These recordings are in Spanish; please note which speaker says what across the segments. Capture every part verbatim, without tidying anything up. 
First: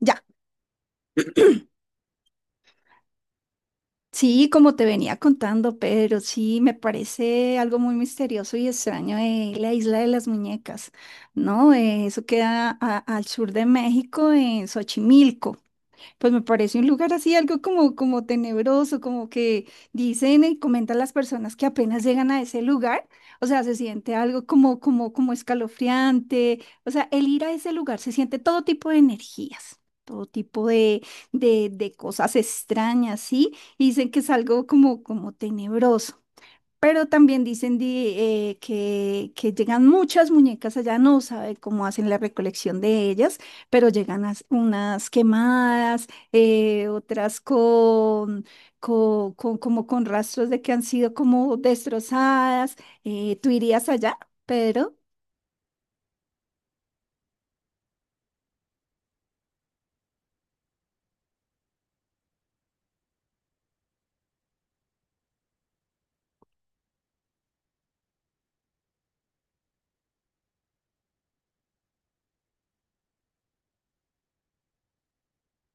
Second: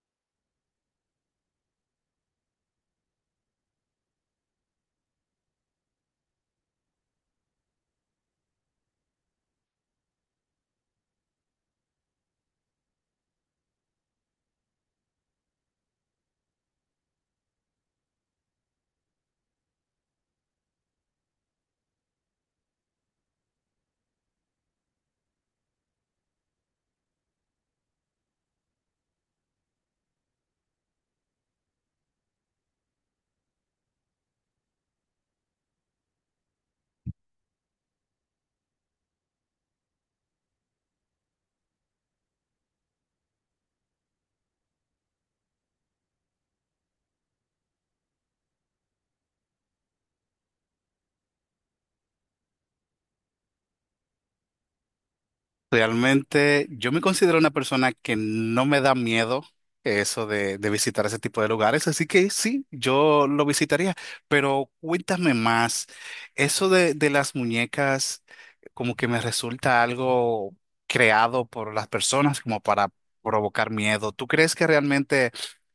Speaker 1: Ya, sí, como te venía contando, pero sí, me parece algo muy misterioso y extraño eh, la isla de las muñecas, ¿no? Eh, eso queda a- al sur de México, en Xochimilco. Pues me parece un lugar así, algo como, como tenebroso, como que dicen y comentan las personas que apenas llegan a ese lugar, o sea, se siente algo como, como, como escalofriante, o sea, el ir a ese lugar se siente todo tipo de energías, todo tipo de, de, de cosas extrañas, ¿sí? Y dicen que es algo como, como tenebroso. Pero también dicen di- eh, que, que llegan muchas muñecas allá, no sabe cómo hacen la recolección de ellas, pero llegan as- unas quemadas, eh, otras con, con, con- como con rastros de que han sido como destrozadas. Eh, ¿tú irías allá, Pedro?
Speaker 2: Realmente yo me considero una persona que no me da miedo eso de, de visitar ese tipo de lugares, así que sí, yo lo visitaría, pero cuéntame más, eso de, de las muñecas como que me resulta algo creado por las personas como para provocar miedo. ¿Tú crees que realmente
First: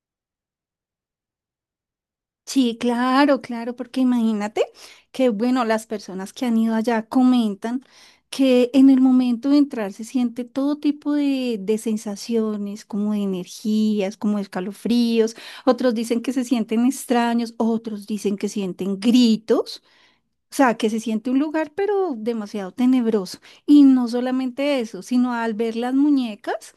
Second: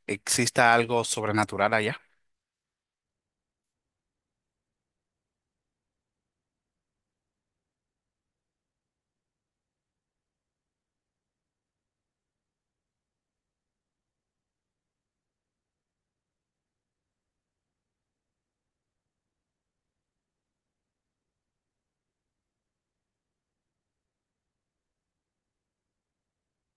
Speaker 2: exista algo sobrenatural allá?
Speaker 1: Sí, claro, claro, porque imagínate que, bueno, las personas que han ido allá comentan que en el momento de entrar se siente todo tipo de, de sensaciones, como de energías, como escalofríos, otros dicen que se sienten extraños, otros dicen que sienten gritos, o sea, que se siente un lugar pero demasiado tenebroso. Y no solamente eso, sino al ver las muñecas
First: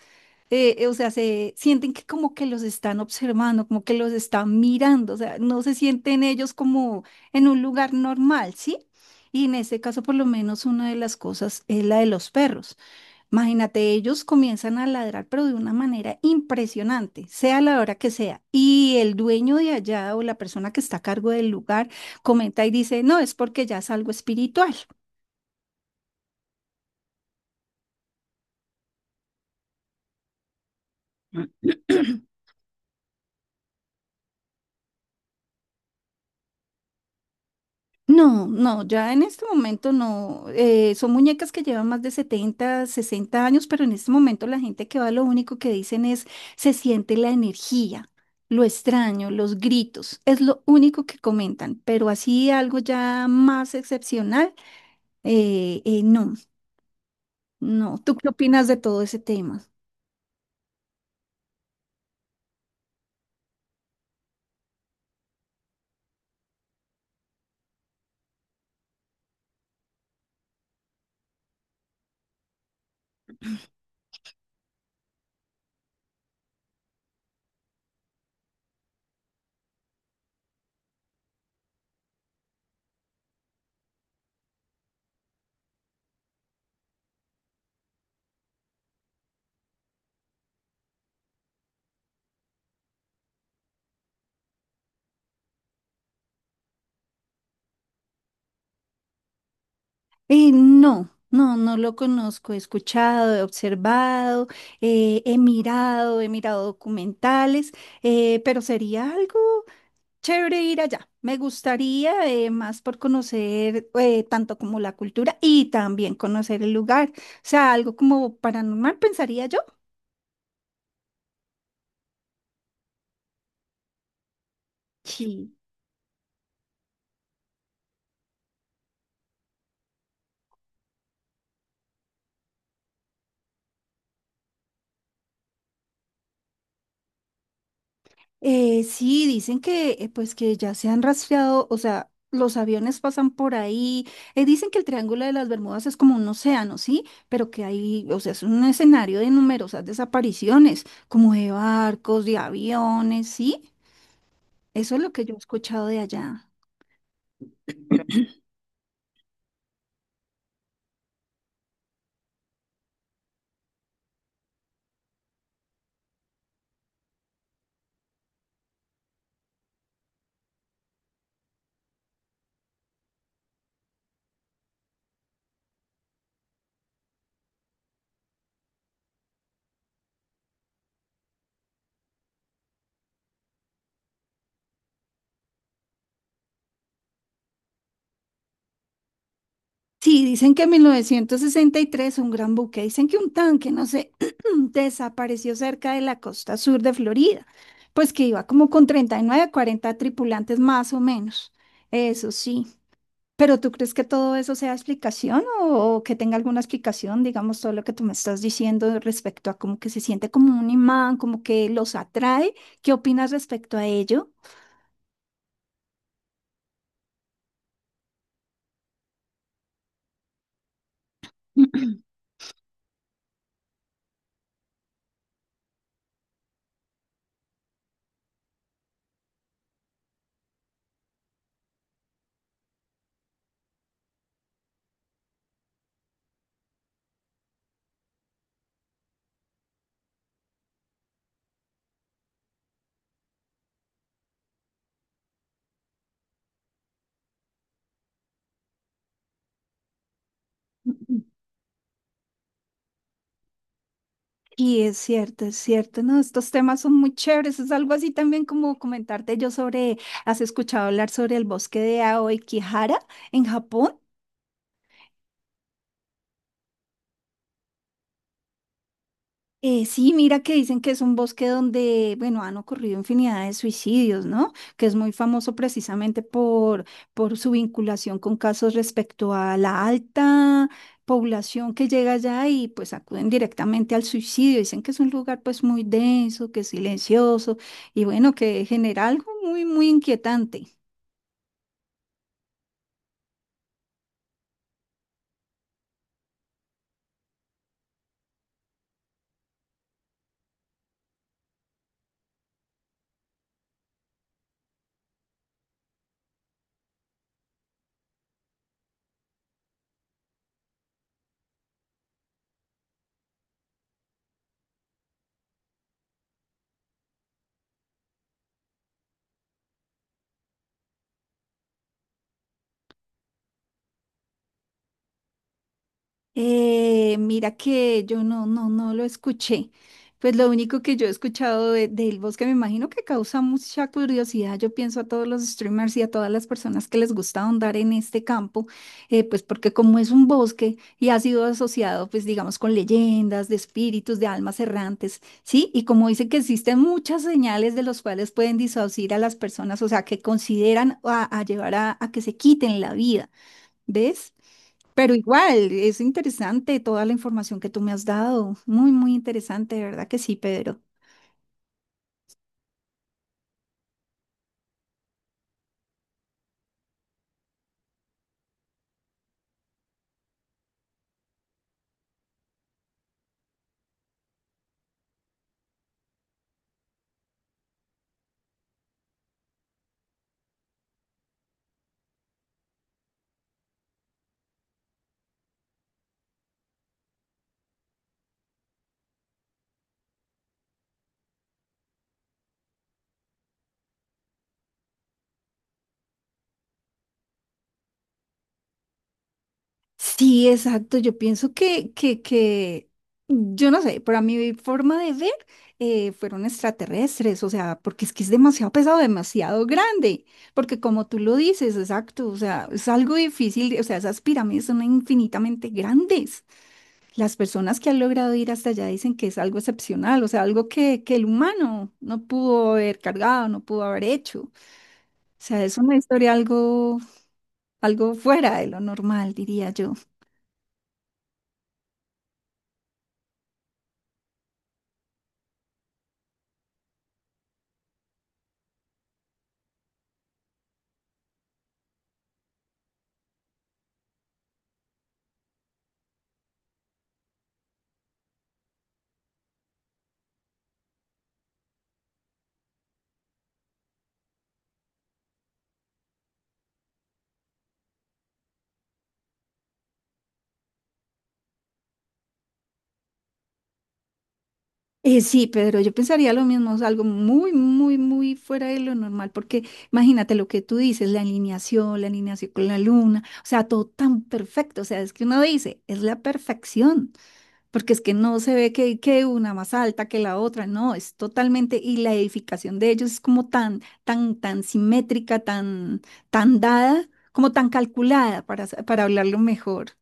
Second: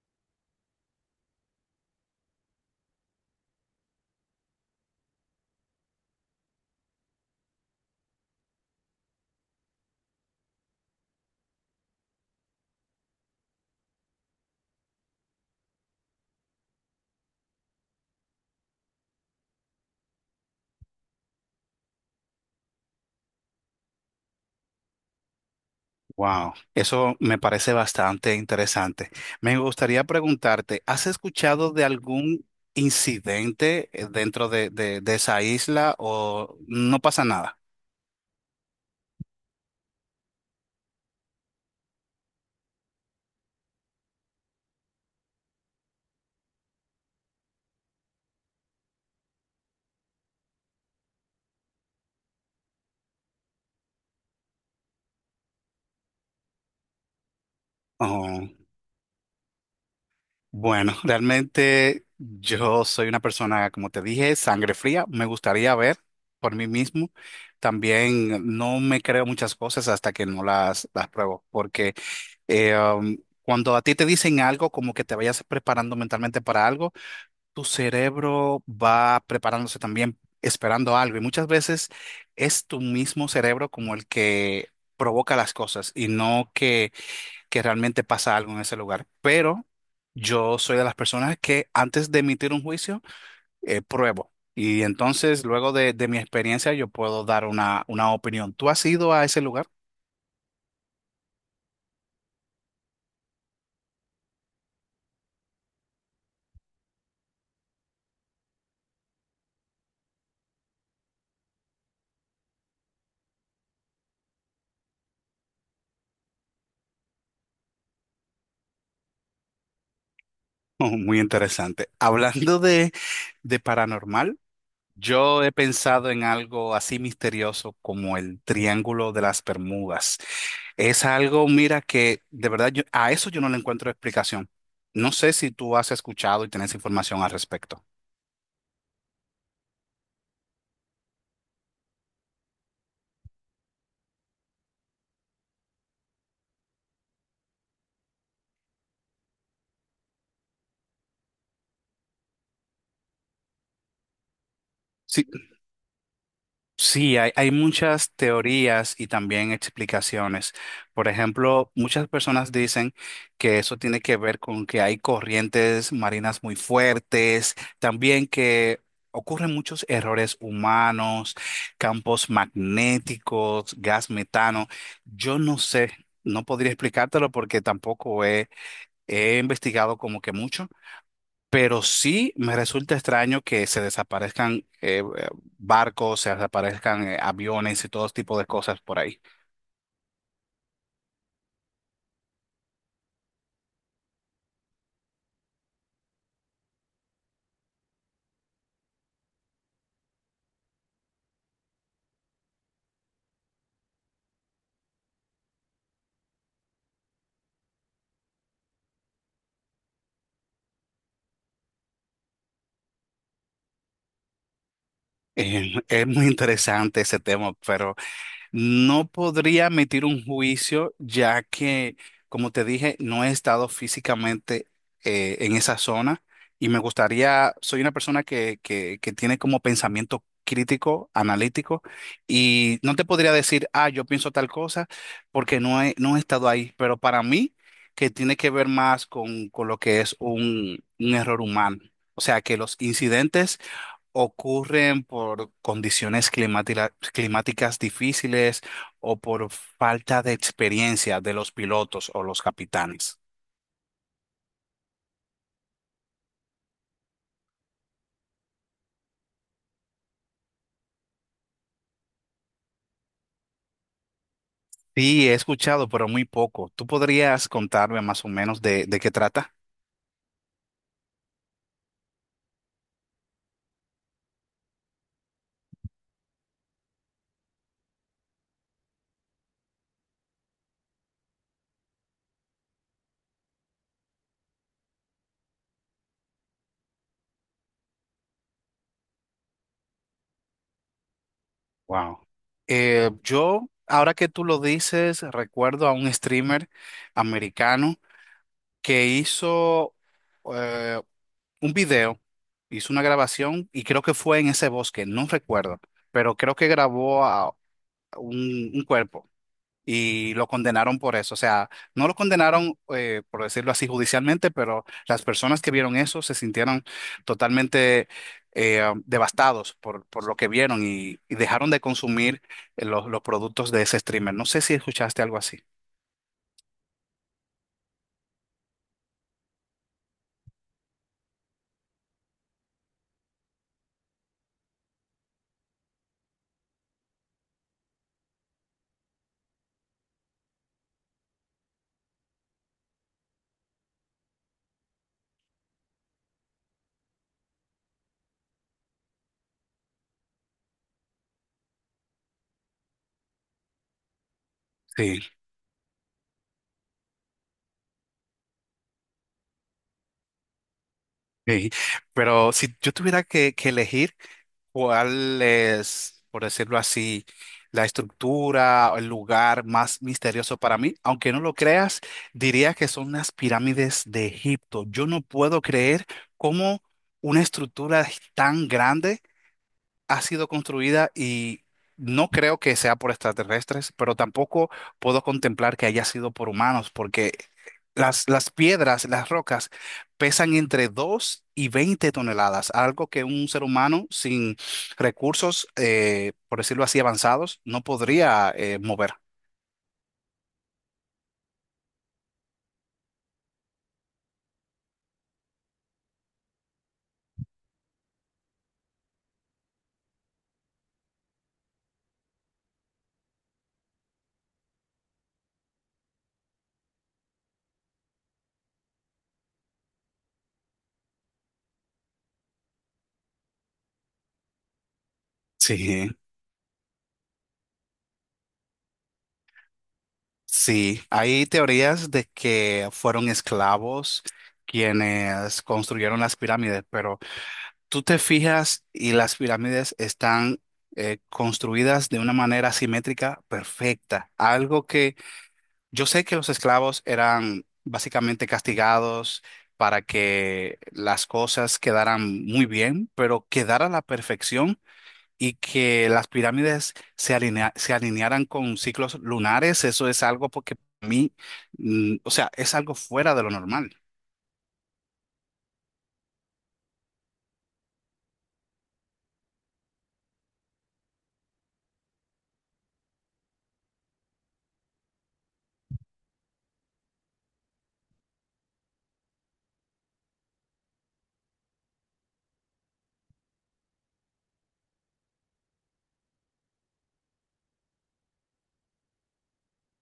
Speaker 1: eh, eh, o sea, se sienten que como que los están observando, como que los están mirando, o sea, no se sienten ellos como en un lugar normal, ¿sí? Y en este caso, por lo menos, una de las cosas es la de los perros. Imagínate, ellos comienzan a ladrar, pero de una manera impresionante, sea la hora que sea. Y el dueño de allá o la persona que está a cargo del lugar comenta y dice, no, es porque ya es algo espiritual.
Speaker 2: Wow, eso me parece bastante interesante. Me gustaría preguntarte, ¿has escuchado de algún incidente eh, dentro de, de- de esa isla o no pasa nada?
Speaker 1: No, no, ya en este momento no. Eh, son muñecas que llevan más de setenta, sesenta años, pero en este momento la gente que va lo único que dicen es se siente la energía, lo extraño, los gritos, es lo único que comentan, pero así algo ya más excepcional, eh, eh, no, no. ¿Tú qué
Speaker 2: Oh,
Speaker 1: opinas de todo ese tema?
Speaker 2: bueno, realmente yo soy una persona, como te dije, sangre fría. Me gustaría ver por mí mismo. También no me creo muchas cosas hasta que no las, las pruebo, porque eh, um, cuando a ti te dicen algo, como que te vayas preparando mentalmente para algo. Tu cerebro va preparándose también, esperando algo. Y muchas veces es tu mismo cerebro como el que provoca las cosas y no que, que realmente pasa algo en ese lugar. Pero yo soy de las personas que antes de emitir un juicio, eh, pruebo. Y entonces, luego de, de mi experiencia, yo puedo dar una, una opinión. ¿Tú has ido a ese lugar?
Speaker 1: Eh, no. No, no lo conozco, he escuchado, he observado, eh, he mirado, he mirado documentales, eh, pero sería algo chévere ir allá. Me gustaría eh, más por conocer eh, tanto como la cultura y también conocer el lugar. O sea, algo como paranormal, pensaría yo.
Speaker 2: Oh, muy interesante. Hablando de, de paranormal. Yo he
Speaker 1: Sí.
Speaker 2: pensado en algo así misterioso como el Triángulo de las Bermudas. Es algo, mira, que de verdad yo, a eso yo no le encuentro explicación. No sé si tú has escuchado y tienes información al respecto.
Speaker 1: Eh, sí, dicen que eh, pues que ya se han rastreado, o sea, los aviones pasan por ahí. Eh, dicen que el Triángulo de las Bermudas es como un océano, ¿sí? Pero que hay, o sea, es un escenario de numerosas desapariciones, como de barcos, de aviones, ¿sí? Eso es lo que yo he escuchado de allá.
Speaker 2: Sí, hay, hay muchas teorías y también explicaciones. Por ejemplo, muchas personas dicen que eso tiene que ver con que hay corrientes marinas muy fuertes, también que ocurren muchos errores humanos, campos magnéticos, gas metano. Yo no sé, no podría explicártelo porque tampoco he, he investigado como que mucho. Pero sí me resulta extraño que se desaparezcan eh, eh, barcos, se desaparezcan eh, aviones y todo tipo de cosas por ahí.
Speaker 1: Sí, dicen que en mil novecientos sesenta y tres un gran buque, dicen que un tanque, no sé, desapareció cerca de la costa sur de Florida, pues que iba como con treinta y nueve, cuarenta tripulantes más o menos, eso sí. Pero ¿tú crees que todo eso sea explicación o, o que tenga alguna explicación, digamos, todo lo que tú me estás diciendo respecto a como que se siente como un imán, como que los atrae? ¿Qué opinas respecto a ello?
Speaker 2: Eh, es muy interesante ese tema, pero no podría emitir un juicio ya que, como te dije, no he estado físicamente eh, en esa zona y me gustaría, soy una persona que, que, que tiene como pensamiento crítico, analítico, y no te podría decir, ah, yo pienso tal cosa, porque no he, no he estado ahí, pero para mí, que tiene que ver más con, con lo que es un, un error humano. O sea, que los incidentes ocurren por condiciones climática- climáticas difíciles o por falta de experiencia de los pilotos o los capitanes.
Speaker 1: Y es cierto, es cierto, no, estos temas son muy chéveres, es algo así también como comentarte yo sobre, ¿has escuchado hablar sobre el bosque de Aokigahara en Japón?
Speaker 2: Sí, he escuchado, pero muy poco. ¿Tú podrías contarme más o menos de, de qué trata?
Speaker 1: Eh, sí, mira que dicen que es un bosque donde, bueno, han ocurrido infinidad de suicidios, ¿no? Que es muy famoso precisamente por, por su vinculación con casos respecto a la alta población que llega allá y pues acuden directamente al suicidio. Dicen que es un lugar pues muy denso, que es silencioso y bueno, que genera algo muy, muy inquietante.
Speaker 2: Wow. Eh, yo, ahora que tú lo dices, recuerdo a un streamer americano que hizo eh, un video, hizo una grabación y creo que fue en ese bosque, no recuerdo, pero creo que grabó un, un cuerpo y lo condenaron por eso. O sea, no lo condenaron, eh, por decirlo así, judicialmente, pero las personas que vieron eso se sintieron totalmente eh, devastados por, por lo que vieron y, y dejaron de consumir eh, los, los productos de ese streamer. No sé si escuchaste algo así.
Speaker 1: Eh, mira que yo no, no, no lo escuché. Pues lo único que yo he escuchado de, del bosque, me imagino que causa mucha curiosidad. Yo pienso a todos los streamers y a todas las personas que les gusta ahondar en este campo, eh, pues porque como es un bosque y ha sido asociado, pues digamos, con leyendas, de espíritus, de almas errantes, ¿sí? Y como dice que existen muchas señales de los cuales pueden disuadir a las personas, o sea, que consideran a, a llevar a a que se quiten la vida, ¿ves? Pero
Speaker 2: Sí,
Speaker 1: igual, es interesante toda la información que tú me has dado. Muy, muy interesante, de verdad que sí, Pedro.
Speaker 2: sí. Pero si yo tuviera que, que elegir, ¿cuál es, por decirlo así, la estructura o el lugar más misterioso para mí? Aunque no lo creas, diría que son las pirámides de Egipto. Yo no puedo creer cómo una estructura tan grande ha sido construida y no creo que sea por extraterrestres, pero tampoco puedo contemplar que haya sido por humanos, porque las, las piedras, las rocas, pesan entre dos y veinte toneladas, algo que un ser humano sin recursos, eh, por decirlo así, avanzados, no podría eh, mover.
Speaker 1: Sí, exacto. Yo pienso que, que, que, yo no sé, para mi forma de ver, eh, fueron extraterrestres, o sea, porque es que es demasiado pesado, demasiado grande, porque como tú lo dices, exacto, o sea, es algo difícil, o sea, esas pirámides son infinitamente grandes. Las personas que han logrado ir hasta allá dicen que es algo excepcional, o sea, algo que, que el humano no pudo haber cargado, no pudo haber hecho. O sea, es una
Speaker 2: Sí,
Speaker 1: historia algo, algo fuera de lo normal, diría yo.
Speaker 2: sí, hay teorías de que fueron esclavos quienes construyeron las pirámides, pero tú te fijas y las pirámides están eh, construidas de una manera simétrica perfecta. Algo que yo sé que los esclavos eran básicamente castigados para que las cosas quedaran muy bien, pero quedara a la perfección y que las pirámides se alinea- se alinearan con ciclos lunares, eso es algo porque a mí, mm, o sea, es algo fuera de lo normal.
Speaker 1: Eh, sí, Pedro, yo pensaría lo mismo, es algo muy, muy, muy fuera de lo normal, porque imagínate lo que tú dices, la alineación, la alineación con la luna, o sea, todo tan perfecto, o sea, es que uno dice, es la perfección. Porque es que no se ve que, que una más alta que la otra, no, es totalmente, y la edificación de ellos es como tan, tan, tan simétrica, tan, tan dada, como tan calculada, para, sa- para hablarlo mejor.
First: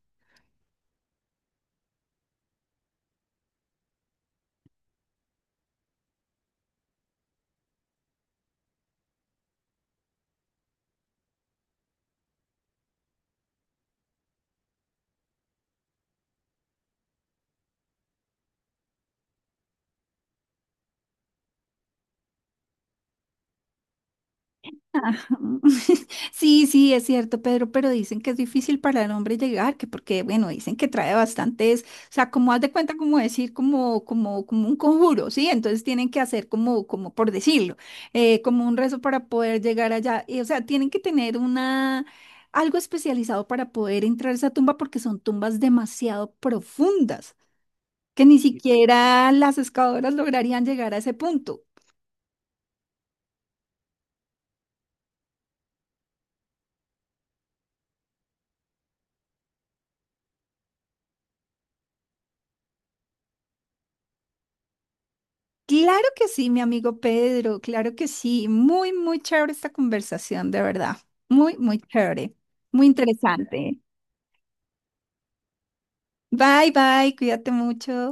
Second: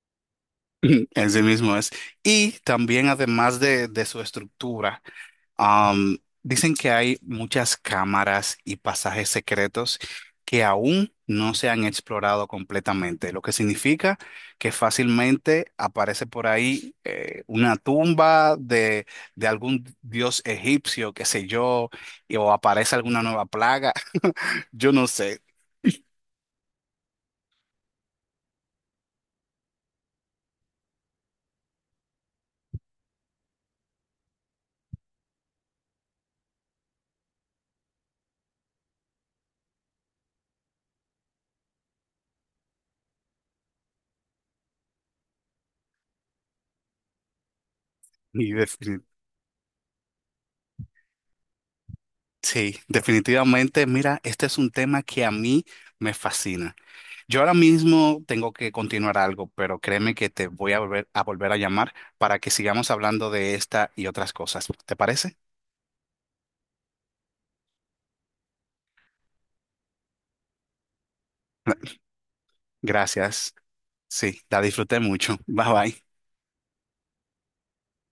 Speaker 2: Así mismo es. Y también, además de, de su estructura, am, dicen que hay muchas cámaras y pasajes secretos que aún no se han explorado completamente, lo que significa que fácilmente aparece por ahí eh, una tumba de, de algún dios egipcio, qué sé yo, y- o aparece alguna nueva plaga, yo no sé.
Speaker 1: Sí, sí, es cierto, Pedro, pero dicen que es difícil para el hombre llegar, que porque, bueno, dicen que trae bastantes, o sea, como haz de cuenta, como decir, como, como, como un conjuro, ¿sí? Entonces tienen que hacer como, como por decirlo, eh, como un rezo para poder llegar allá, y, o sea, tienen que tener una, algo especializado para poder entrar a esa tumba porque son tumbas demasiado profundas, que ni
Speaker 2: Y defini-
Speaker 1: siquiera las excavadoras lograrían llegar a ese punto.
Speaker 2: sí, definitivamente, mira, este es un tema que a mí me fascina. Yo ahora mismo tengo que continuar algo, pero créeme que te voy a volver a volver a llamar para que sigamos hablando de esta y otras cosas. ¿Te parece?
Speaker 1: Claro que sí, mi amigo Pedro, claro que sí. Muy, muy chévere esta conversación, de verdad. Muy, muy chévere. Muy
Speaker 2: Gracias.
Speaker 1: interesante.
Speaker 2: Sí, la disfruté mucho. Bye bye.
Speaker 1: Bye, bye, cuídate mucho.